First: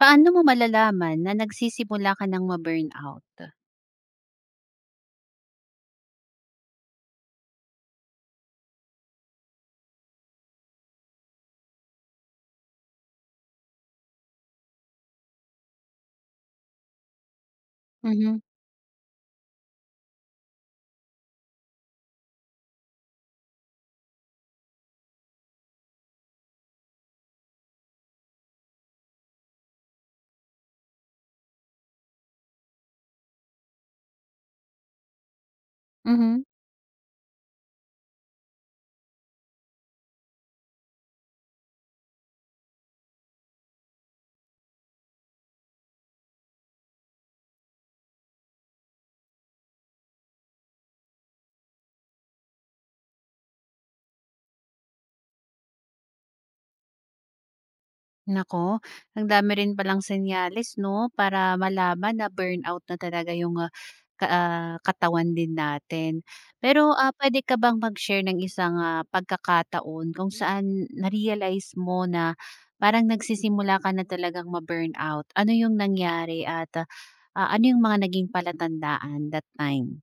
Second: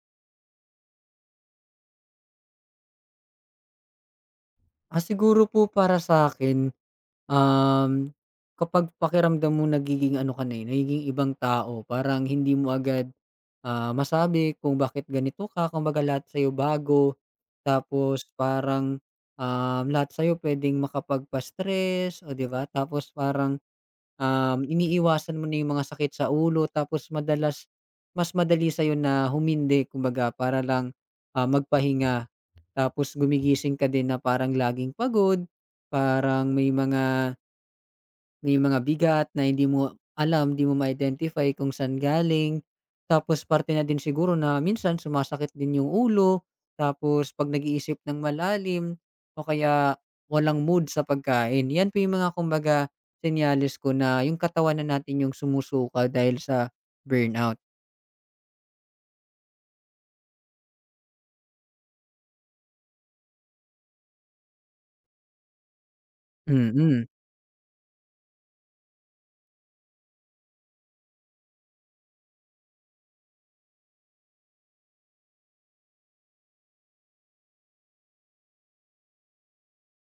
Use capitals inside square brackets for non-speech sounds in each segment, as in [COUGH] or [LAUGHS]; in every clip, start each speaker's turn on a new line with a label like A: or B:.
A: Paano mo malalaman na nagsisimula ka ng ma-burnout?
B: Ah, siguro po para sa'kin, um, kapag pakiramdam mo nagiging ano ka na, eh, nagiging ibang tao parang hindi mo agad, masabi kung bakit ganito ka. Kung kumbaga lahat sa'yo bago, tapos
A: Mhm.
B: parang, lahat sa'yo puwedeng makapagpa-stress o 'di ba? Tapos parang, iniiwasan mo na yung mga sakit sa ulo tapos madalas mas madali sa'yo na humindi kumbaga para lang, magpahinga. Tapos gumigising ka din na parang laging pagod,
A: Mhm.
B: parang may mga bigat na hindi mo alam, hindi mo ma-identify kung saan galing. Tapos parte na din siguro na minsan sumasakit din yung ulo, tapos 'pag nag-iisip ng malalim o kaya walang mood sa pagkain. Yan po yung mga kumbaga senyales ko na yung katawan na natin yung sumusuka dahil sa burnout.
A: Naku, ang dami rin palang senyales 'no, para malaman na burnout na talaga yung katawan din natin. Pero,
B: Mm.
A: ah, puwede ka bang mag-share ng isang pagkakataon kung saan na-realize mo na parang nagsisimula ka na talagang ma-burnout? Ano yung nangyari at, ano yung mga naging palatandaan that time?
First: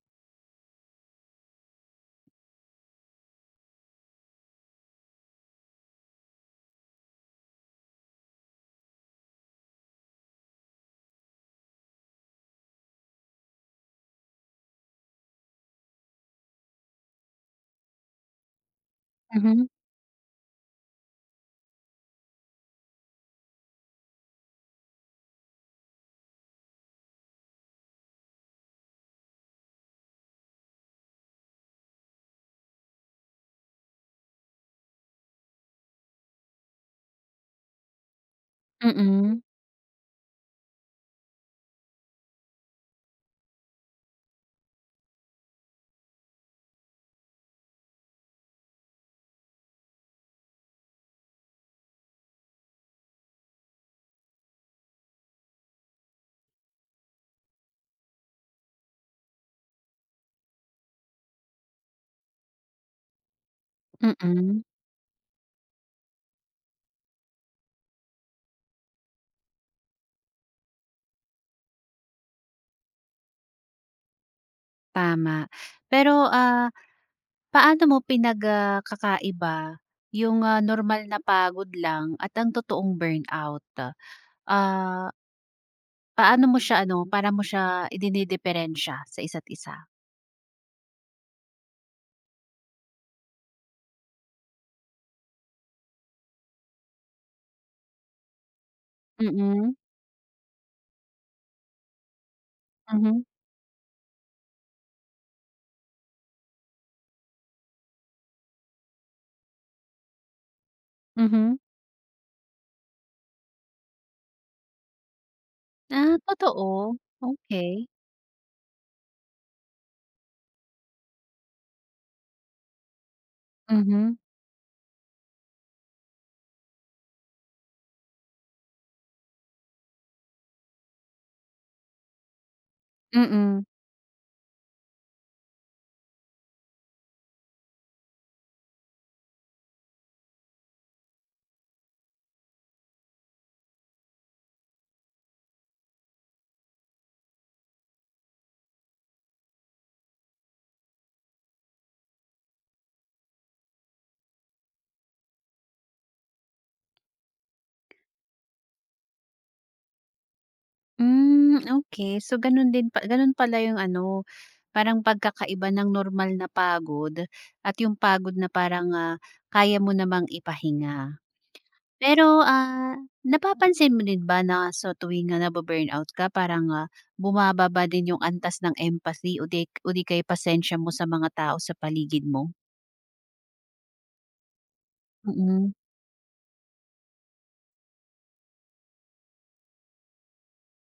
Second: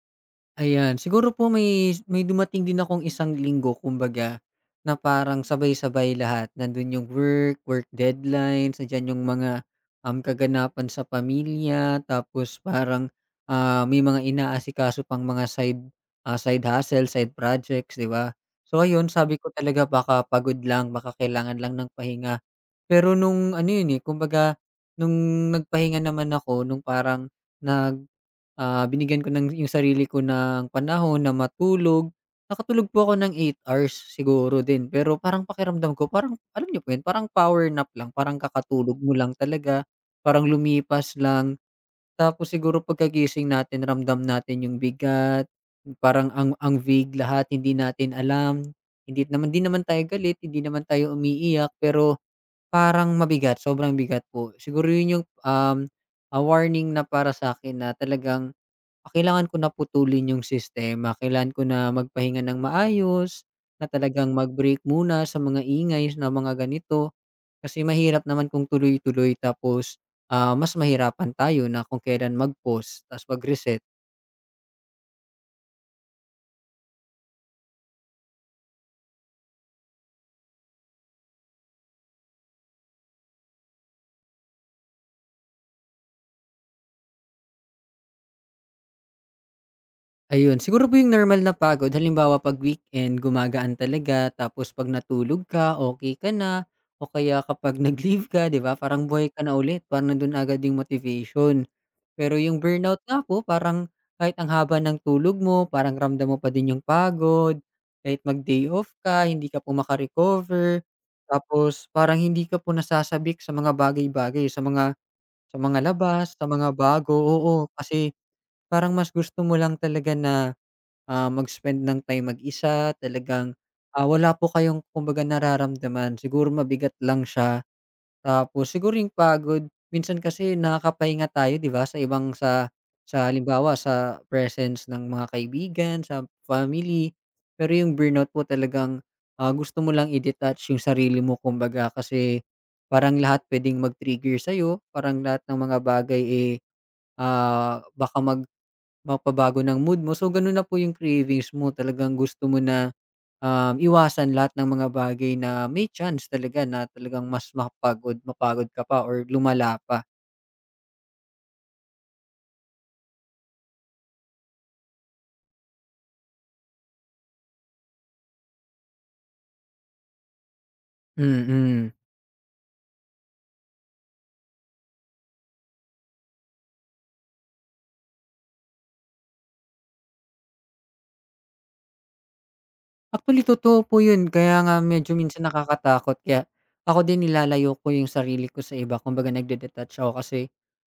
B: Ayan, siguro po may dumating din akong isang linggo kumbaga, na parang sabay-sabay lahat. Nandun yung work deadlines, nandiyan yung mga, kaganapan sa pamilya, tapos parang, may mga inaasikaso pang mga side, side hustle, side projects, 'di ba? So ayun, sabi ko
A: Mhm.
B: talaga baka pagod lang, baka kailangan lang ng pahinga. Pero nung ano yun, eh, kumbaga nung nagpahinga naman ako nung parang nag binigyan ko ng yung sarili ko ng panahon na matulog. Nakatulog po ako ng 8 hours siguro din, pero parang pakiramdam ko parang alam niyo po yun, parang power nap lang, parang kakatulog mo lang
A: Mm.
B: talaga, parang lumipas lang. Tapos siguro pagkagising natin ramdam natin yung bigat, parang ang vague lahat, hindi natin alam. Hindi naman di naman tayo galit, hindi naman tayo umiiyak, pero parang mabigat, sobrang bigat po. Siguro yun yung, warning na para sa akin na talagang kailangan ko na putulin yung sistema, kailangan ko na magpahinga ng maayos, na talagang
A: Mm.
B: mag-break muna sa mga ingay na mga ganito. Kasi mahirap naman kung tuloy-tuloy tapos, mas mahirapan tayo na kung kailan mag-pause ta's.
A: Tama. Pero, paano mo yung normal na pagod lang at ang totoong burnout? Ah, Paano mo siya ano, para mo siya idinidiperensiya sa isa't isa?
B: Ayun, siguro po yung normal na pagod halimbawa 'pag weekend gumagaan talaga tapos 'pag natulog ka, okey ka na o kaya kapag [LAUGHS] nag-leave ka 'di ba parang buhay ka na
A: Mm.
B: ulit, parang nandun agad yung motivation. Pero yung burnout nga
A: Mhm.
B: po parang kahit ang haba ng tulog mo, parang ramdam mo pa din yung pagod, kahit mag-day off ka hindi ka po
A: Mhm.
B: tapos parang hindi ka po nasasabik sa mga bagay-bagay, sa mga
A: Ah,
B: labas, sa mga
A: totoo?
B: bago oo,
A: Okey.
B: kasi parang mas gusto mo lang talaga na mag-spend ng time mag-isa talagang,
A: Mhm.
B: wala po kayong kumbaga nararamdaman. Siguro mabigat lang siya tapos siguro yung pagod minsan kasi nakakapahinga tayo 'di ba sa ibang sa
A: Mm.
B: halimbawa sa presence ng mga kaibigan, sa family. Pero yung burnout po talagang, gusto mo lang i-detach yung sarili mo kumbaga kasi parang lahat puwedeng mag-trigger sa'yo, parang lahat ng mga bagay, eh, baka mapabago ng mood mo. So, ganun na po yung cravings mo. Talagang gusto mo na, iwasan lahat ng mga bagay na may chance talaga na talagang mas mapagod mapagod ka pa or lumala pa.
A: Hmm, okay. So ganun din pa ganun pala yung ano, parang pagkakaiba ng normal na pagod at yung pagod na parang, kaya mo namang ipahinga.
B: Mm.
A: Pero, ah, napapansin mo din ba na sa tuwing, nabu-burnout ka parang, bumababa ba din yung antas ng empathy o di kaya pasensya mo sa mga tao sa paligid mo?
B: Actually, totoo po yun. Kaya nga medyo minsan
A: Mm.
B: nakakatakot. Kaya ako din nilalayo ko yung sarili ko sa iba. Kumbaga nagde-detach ako kasi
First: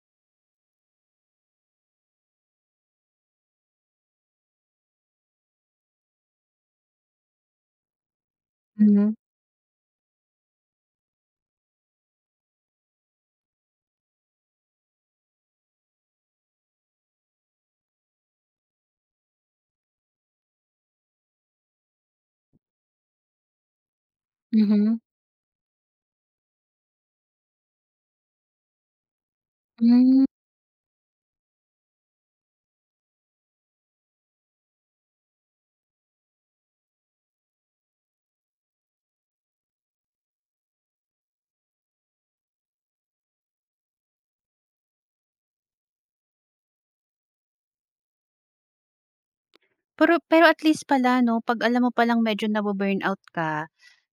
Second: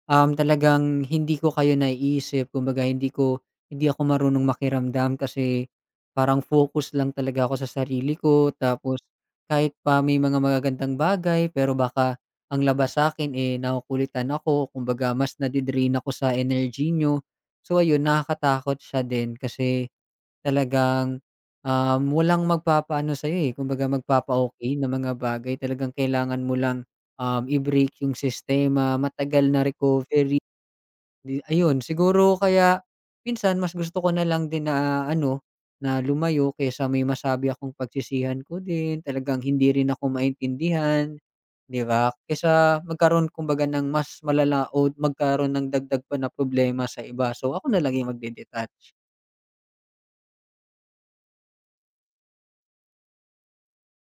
B: Talagang hindi ko kayo naiisip kumbaga hindi ako marunong makiramdam kasi parang focus lang talaga ako sa sarili ko tapos
A: Mhm.
B: kahit pa may mga magagandang bagay pero baka ang labas sa akin eh, nakukulitan ako kumbaga mas nade-drain ako sa energy niyo. So ayun, nakakatakot siya din kasi talagang, walang magpapaano sa'yo, eh, kumbaga magpapa okay na
A: Mhm.
B: mga bagay. Talagang kailangan mo lang, i-break yung sistema, matagal na
A: Mm.
B: recovery, di ayun. Siguro kaya minsan mas gusto ko na lang din na ano, na lumayo kaysa may masabi akong pagsisihan ko din, talagang hindi rin ako maintindihan, 'di ba? Kaysa magkaroon kumbaga ng mas malala o magkaroon ng dagdag pa na problema sa iba. So, ako na lang yung magde
A: Pero pero at least pala 'no, 'pag alam mo palang medyo nabu-burnout ka,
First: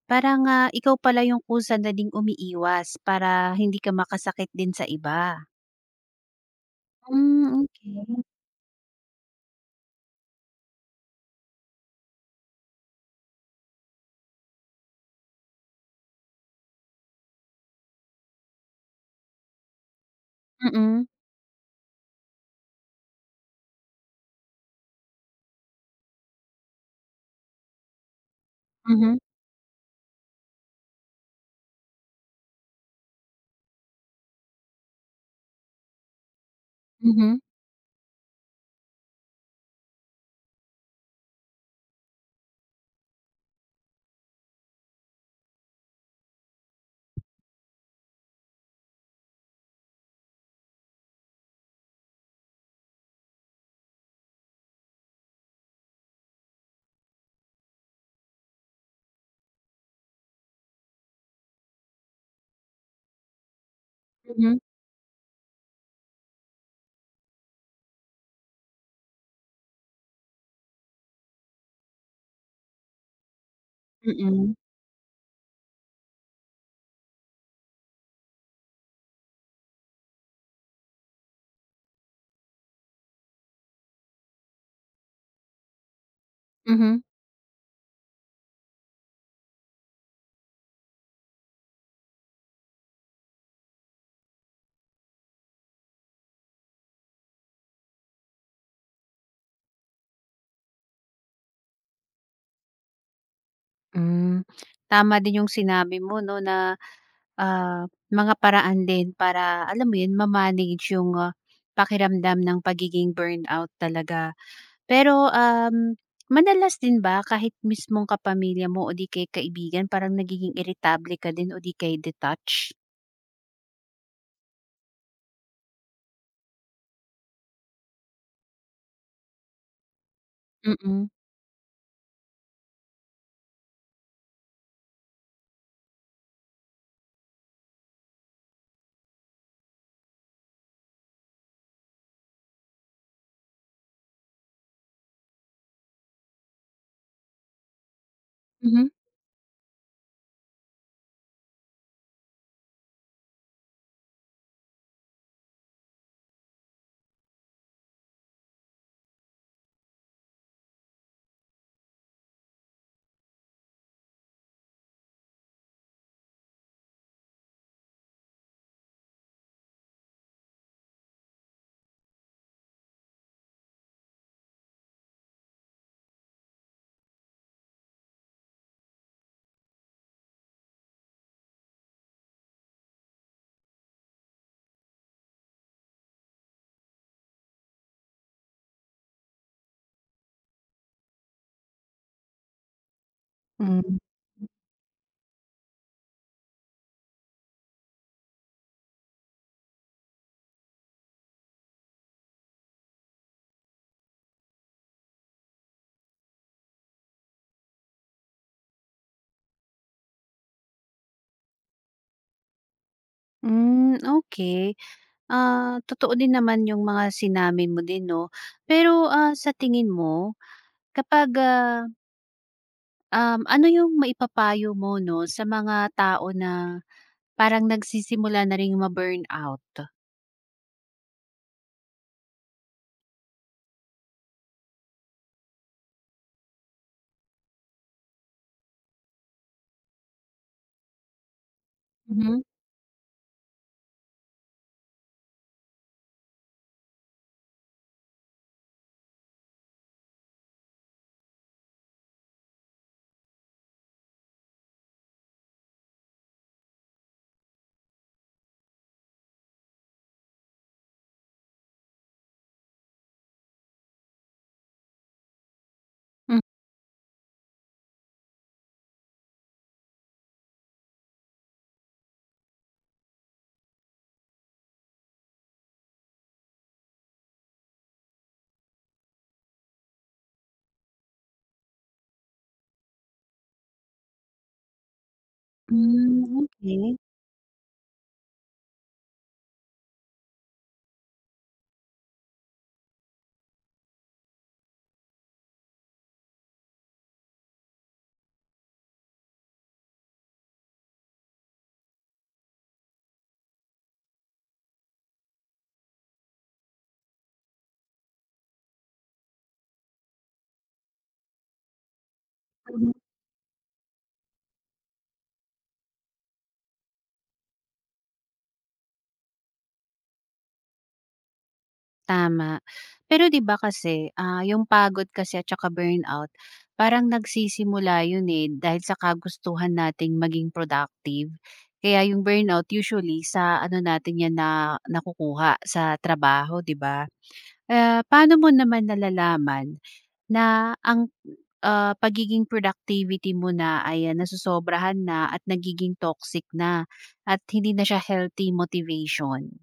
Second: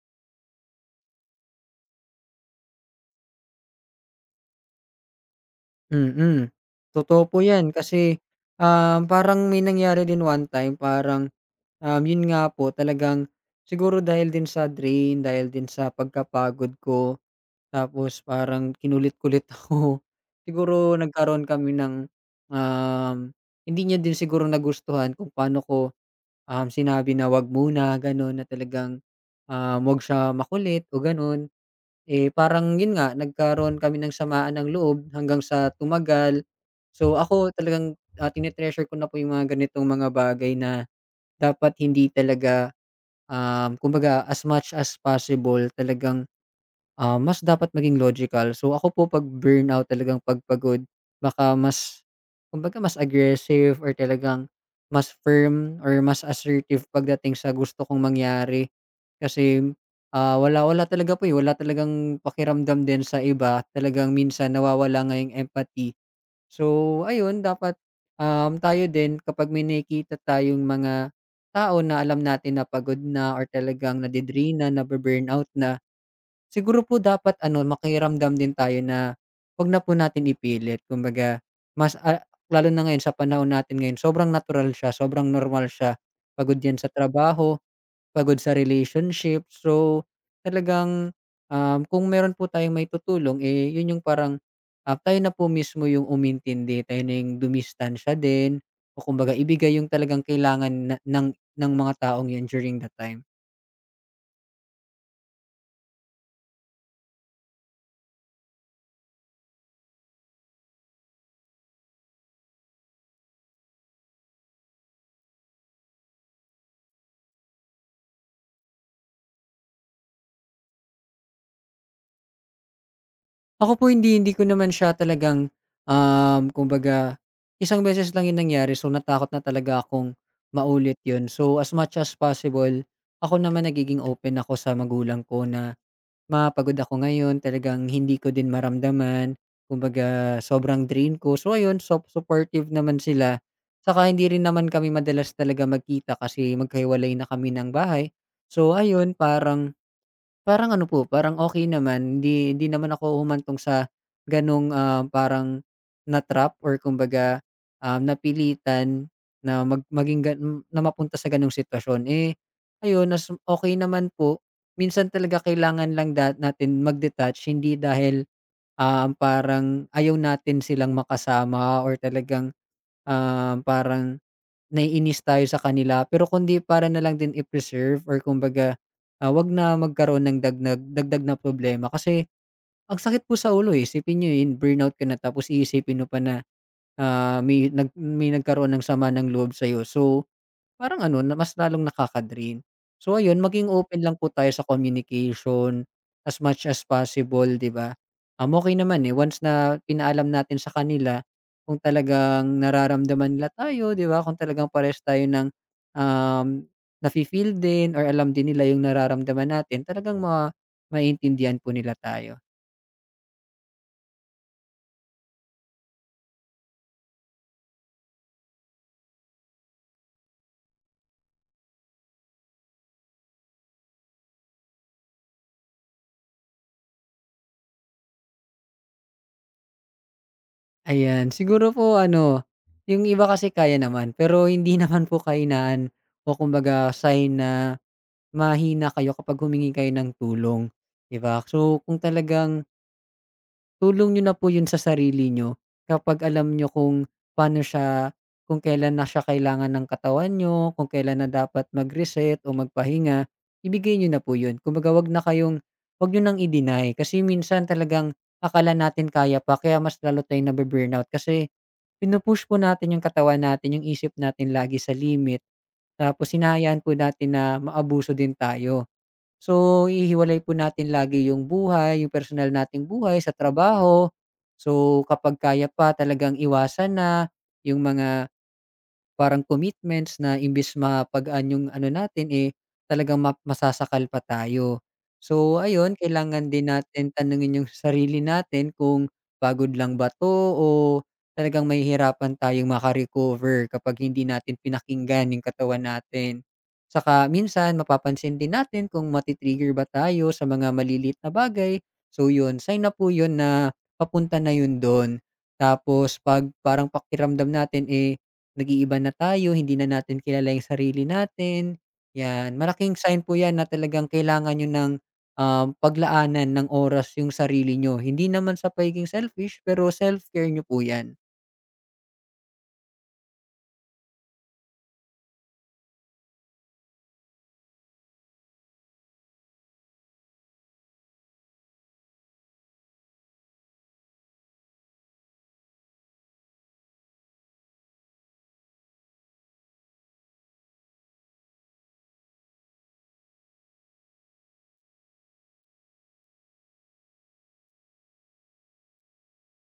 A: parang, ikaw pala yung kusa na ding umiiwas para hindi ka makasakit din sa iba.
B: Mm, totoo po
A: Mm,
B: 'yan
A: okay.
B: kasi, parang may nangyari din one time parang, 'yun nga po talagang siguro dahil din sa drain, dahil din sa pagkapagod ko tapos parang kinulit-kulit [LAUGHS] ako. Siguro
A: Mm.
B: nagkaroon kami ng, um, hindi niya din siguro nagustuhan kung paano ko, sinabi na, "'Wag muna." gano'n na talagang,
A: Mhm.
B: 'wag siya makulit o gano'n. Eh, parang yun nga, nagkaroon kami ng samaan ng loob hanggang sa tumagal. So,
A: Mhm.
B: ako talagang, tine-treasure ko na po yung mga ganitong mga bagay na dapat hindi talaga, kumbaga as much as possible talagang mas dapat maging logical. So, ako po 'pag burnout talagang 'pag pagod baka mas kumbaga mas aggressive or talagang mas firm or mas assertive pagdating sa gusto kong mangyari. Kasi, wala wala talaga po, eh, wala talagang pakiramdam din sa iba. Talagang minsan
A: Mhm.
B: nawawala nga yung empathy. So, ayun dapat, tayo din kapag may nakikita tayong mga tao na alam natin na pagod na or talagang
A: Mm.
B: nadidrina, nabu-burnout na. Siguro po dapat ano, makiramdam din tayo na, 'wag na po natin ipilit. Kumbaga, mas lalo na ngayon sa panahon natin ngayon, sobrang natural siya, sobrang normal siya. Pagod 'yan sa
A: Mhm.
B: trabaho, pagod sa relationship. So, talagang, kung meron po tayong maitutulong, eh, 'yun yung parang, tayo na po mismo yung umintindi, tayo na yung dumistansya din o kumbaga ibigay yung talagang kailangan na ng mga taong 'yun during that time.
A: Hmm, tama din yung sinabi mo 'no na, ah, mga paraan din para alam mo yun ma-manage yung pakiramdam ng pagiging burnout talaga. Pero, madalas din ba kahit mismong kapamilya mo o di kaya kaibigan parang nagiging iritable ka din o di kaya detach?
B: Ako po hindi, hindi ko naman siya talagang, kumbaga isang beses lang 'yun nangyari so natakot na talaga akong maulit
A: Mm.
B: 'yun. So as much as possible, ako naman nagiging open ako sa magulang ko na mapagod ako ngayon, talagang hindi ko din maramdaman, kumbaga sobrang drain ko. So ayun, supportive naman sila. Saka hindi rin naman kami madalas talaga magkita kasi magkahiwalay na kami ng bahay. So
A: Mhm.
B: ayun, parang parang ano po, parang okey naman. Hindi hindi naman ako humantong sa gano'ng, parang na-trap or kumbaga, napilitan na mag maging ga na mapunta sa gano'ng sitwasyon. Eh, ayun nas okey naman po. Minsan talaga kailangan lang da natin mag-detach hindi dahil, parang ayaw natin silang makasama or talagang, parang naiinis tayo sa kanila pero kundi para na lang din i-preserve or kumbaga, 'wag na magkaroon ng dagdag dagdag na problema kasi ang sakit po sa ulo, eh. Isipin niyo yun, burnout ka na tapos iisipin mo pa na, may nagkaroon ng sama ng loob sa'yo. So parang ano na mas lalong nakaka-drain. So ayun, maging
A: Hmm.
B: open lang po tayo sa communication as much as possible, 'di ba? Okey naman, eh, once na pinaalam natin sa kanila kung talagang nararamdaman nila tayo, 'di ba? Kung talagang parehas tayo ng, um, nafi-feel din or alam din nila yung nararamdaman natin, talagang maintindihan po nila tayo.
A: Hmm. Okey. Ah, totoo din naman yung mga sinabi mo din 'no. Pero, sa tingin mo kapag, ah ano yung maipapayo mo 'no, sa mga tao na parang nagsisimula na ring ma-burnout?
B: Ayan, siguro po ano, yung iba kasi kaya naman pero hindi [LAUGHS] naman po kahinaan o kumbaga sign na mahina kayo kapag humingi kayo ng tulong, 'di ba? So, kung
A: Mhm.
B: talagang tulong niyo na po 'yun sa sarili niyo kapag alam niyo kung paano siya kung kailan na siya kailangan ng katawan niyo, kung kailan na dapat mag-reset o magpahinga, ibigay niyo na po 'yun. Kumbaga, huwag na kayong huwag niyo nang i-deny kasi minsan talagang akala natin kaya pa kaya mas lalo tayong nabu-burnout kasi pinu po natin 'yung katawan natin, 'yung isip natin lagi sa limit tapos
A: Mm.
B: hinahayaan po natin na maabuso din tayo. So, ihiwalay po natin lagi yung buhay, yung personal nating buhay sa trabaho. So, kapag kaya pa talagang iwasan na yung mga parang commitments na imbes mapagaan yung ano natin, eh, talagang masasakal pa tayo. So ayun,
A: Hmm,
B: kailangan din
A: okey.
B: natin tanungin yung sarili natin kung pagod lang ba 'to o talagang mahihirapan tayong maka-recover kapag hindi natin pinakinggan yung katawan natin. Saka minsan mapapansin din natin kung mati ba tayo sa mga malilit na bagay. So yun, sign na po yun na papunta na yun dun. Tapos 'pag parang pakiramdam natin, eh, nag-iiba na tayo, hindi na natin kilala yung sarili natin, 'yan.
A: Mhm.
B: Malaking sign po 'yan na talagang kailangan niyo ng, paglaanan ng oras yung sarili niyo. Hindi naman sa pagiging selfish, pero self-care niyo po 'yan.
A: Tama. Pero 'di ba kasi, yung pagod kasi at saka burnout, parang nagsisimula yun, eh, dahil sa kagustuhan nating maging productive. Kaya yung burnout usually sa ano natin yan na nakukuha, sa trabaho, 'di ba? Paano mo naman nalalaman na ang, pagiging productivity mo na ay ayan nasosobrahan na at nagiging toxic na at hindi na siya healthy motivation.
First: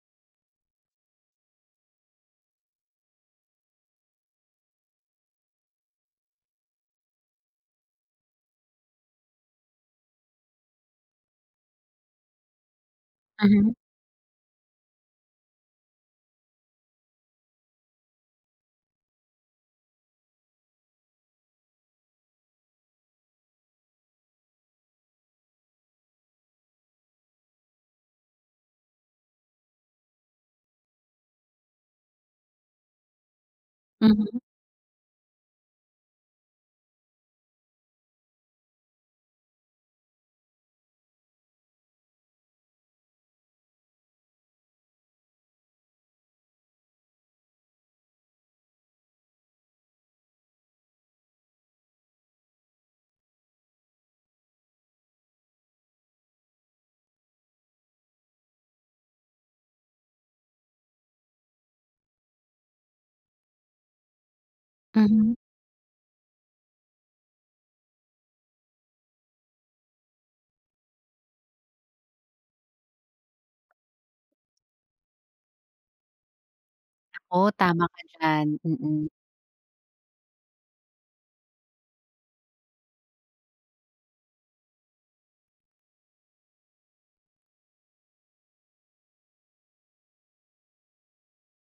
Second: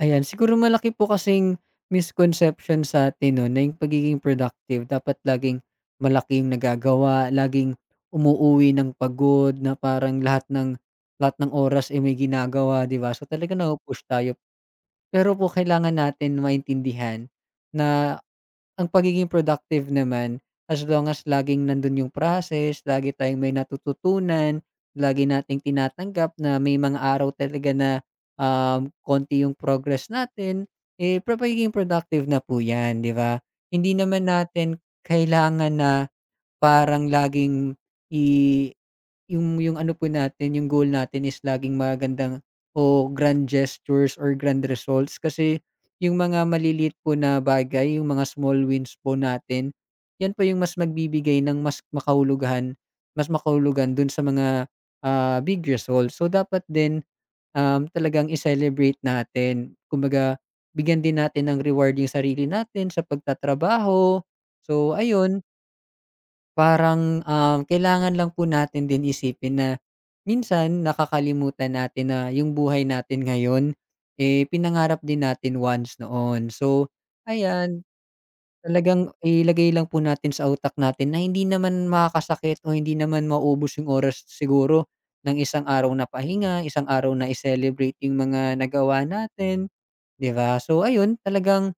B: Ayan, siguro malaki po kasing misconception sa atin 'no, na yung pagiging productive dapat laging malaking nagagawa, laging umuuwi ng pagod na parang lahat ng oras, ay may ginagawa, 'di ba? So, talagang
A: Mhm.
B: napu-push tayo. Pero po kailangan natin maintindihan na ang pagiging productive naman as long as laging nandun yung process, lagi tayong may natututunan, lagi nating tinatanggap na may mga araw talaga na, konti yung progress natin, eh, pagiging productive na po 'yan, 'di ba? Hindi naman
A: Mhm.
B: natin kailangan na parang laging yung ano po natin, yung goal natin is laging magandang o grand gestures or grand results kasi yung mga maliliit po na bagay, yung mga small wins po natin, yan po yung mas magbibigay ng mas makahulugan dun sa mga, big results. So, dapat din, talagang i-celebrate natin. Kumbaga, bigyan din natin ng reward yung sarili natin sa pagtatrabaho. So,
A: Mhm.
B: ayun, parang, kailangan lang po natin din isipin na minsan nakakalimutan natin na yung buhay natin ngayon, eh, pinangarap din natin once noon. So,
A: Oo,
B: ayan,
A: tama ka diyan, mm.
B: talagang ilagay lang po natin sa utak natin na hindi naman makakasakit o hindi naman maubos yung oras siguro ng isang araw na pahinga, isang araw na i-celebrate yung mga nagawa natin, 'di ba? So ayun, talagang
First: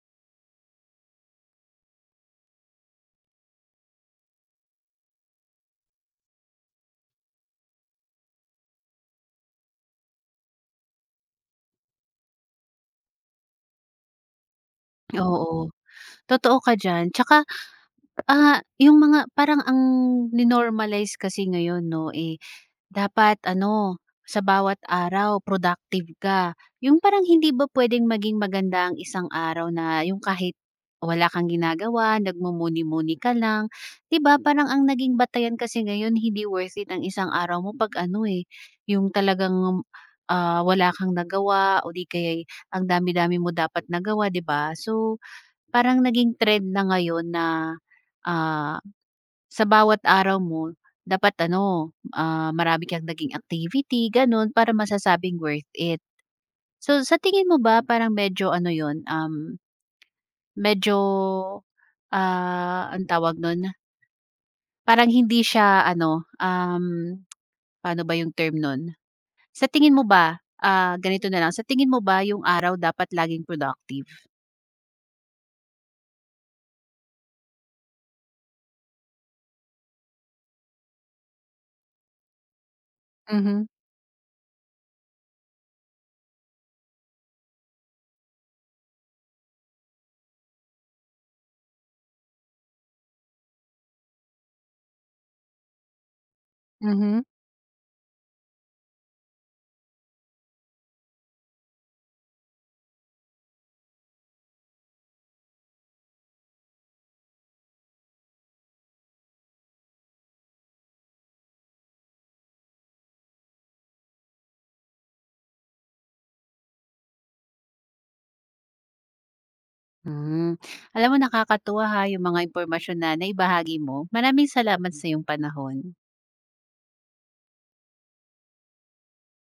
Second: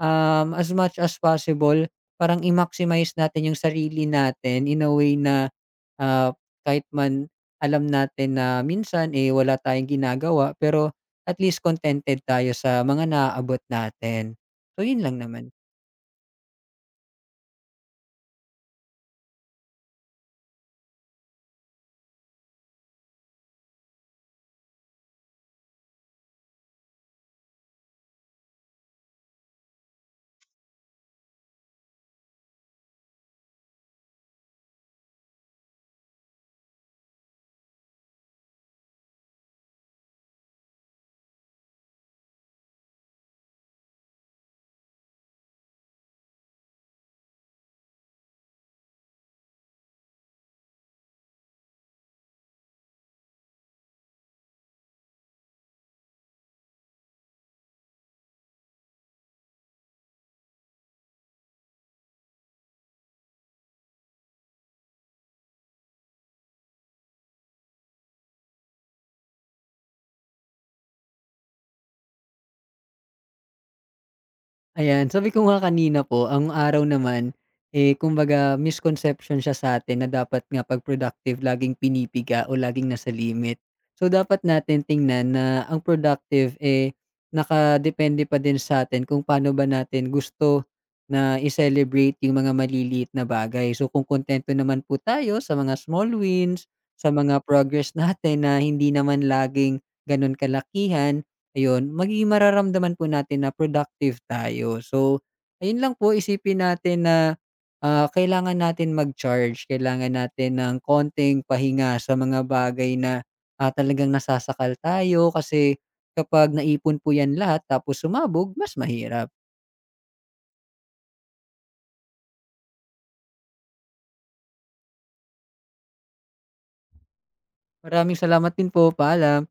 B: as much as possible parang i-maximize natin yung sarili natin in a way na, ah, kahit man alam natin na minsan, eh, wala tayong ginagawa pero at least contented tayo sa mga naaabot natin. So, yun lang naman.
A: Oo, totoo ka diyan. Tsaka, yung mga parang ang ni-normalize kasi ngayon 'no, eh dapat ano, sa bawat araw productive ka. Yung parang hindi ba puwedeng maging maganda ang isang araw na yung kahit wala kang ginagawa, nagmumuni-muni ka lang. 'Di ba parang ang naging batayan kasi ngayon hindi worth it ang isang araw mo 'pag ano, eh, yung talagang, wala kang nagawa o 'di kaya eh, ang dami-dami mo dapat nagawa, 'di ba? So, parang naging trend na ngayon na, ah sa bawat araw mo dapat ano, marami kang naging activity gano'n para masasabing worth it. So sa tingin mo ba parang medyo ano 'yun, medyo, anong tawag nun, parang hindi siya ano, paano ba yung term nun? Sa tingin mo ba, ganito na lang, sa tingin mo ba yung araw dapat laging productive?
B: Ayan, sabi ko nga kanina po, ang araw naman, eh, kumbaga misconception siya sa'tin na dapat nga 'pag productive laging pinipiga o laging nasa limit.
A: Mhm.
B: So, dapat natin tingnan na ang productive, eh, nakadepende pa din sa'tin kung paano ba natin gusto na i-celebrate yung mga maliliit na bagay. So, kung kontento naman po tayo sa mga small wins, sa
A: Mhm.
B: mga progress natin na hindi naman laging gano'n kalakihan. Ayun, magiging mararamdaman po natin na productive tayo. So, ayun lang po isipin natin na, kailangan natin mag-charge, kailangan natin ng konting pahinga sa mga bagay na, talagang nasasakal tayo kasi kapag naipon po 'yan lahat tapos sumabog mas mahirap.
A: Hmm, alam mo nakakatuwa ha yung mga impormasyon na naibahagi mo. Maraming salamat sa iyong panahon.
B: Maraming salamat din po, paalam.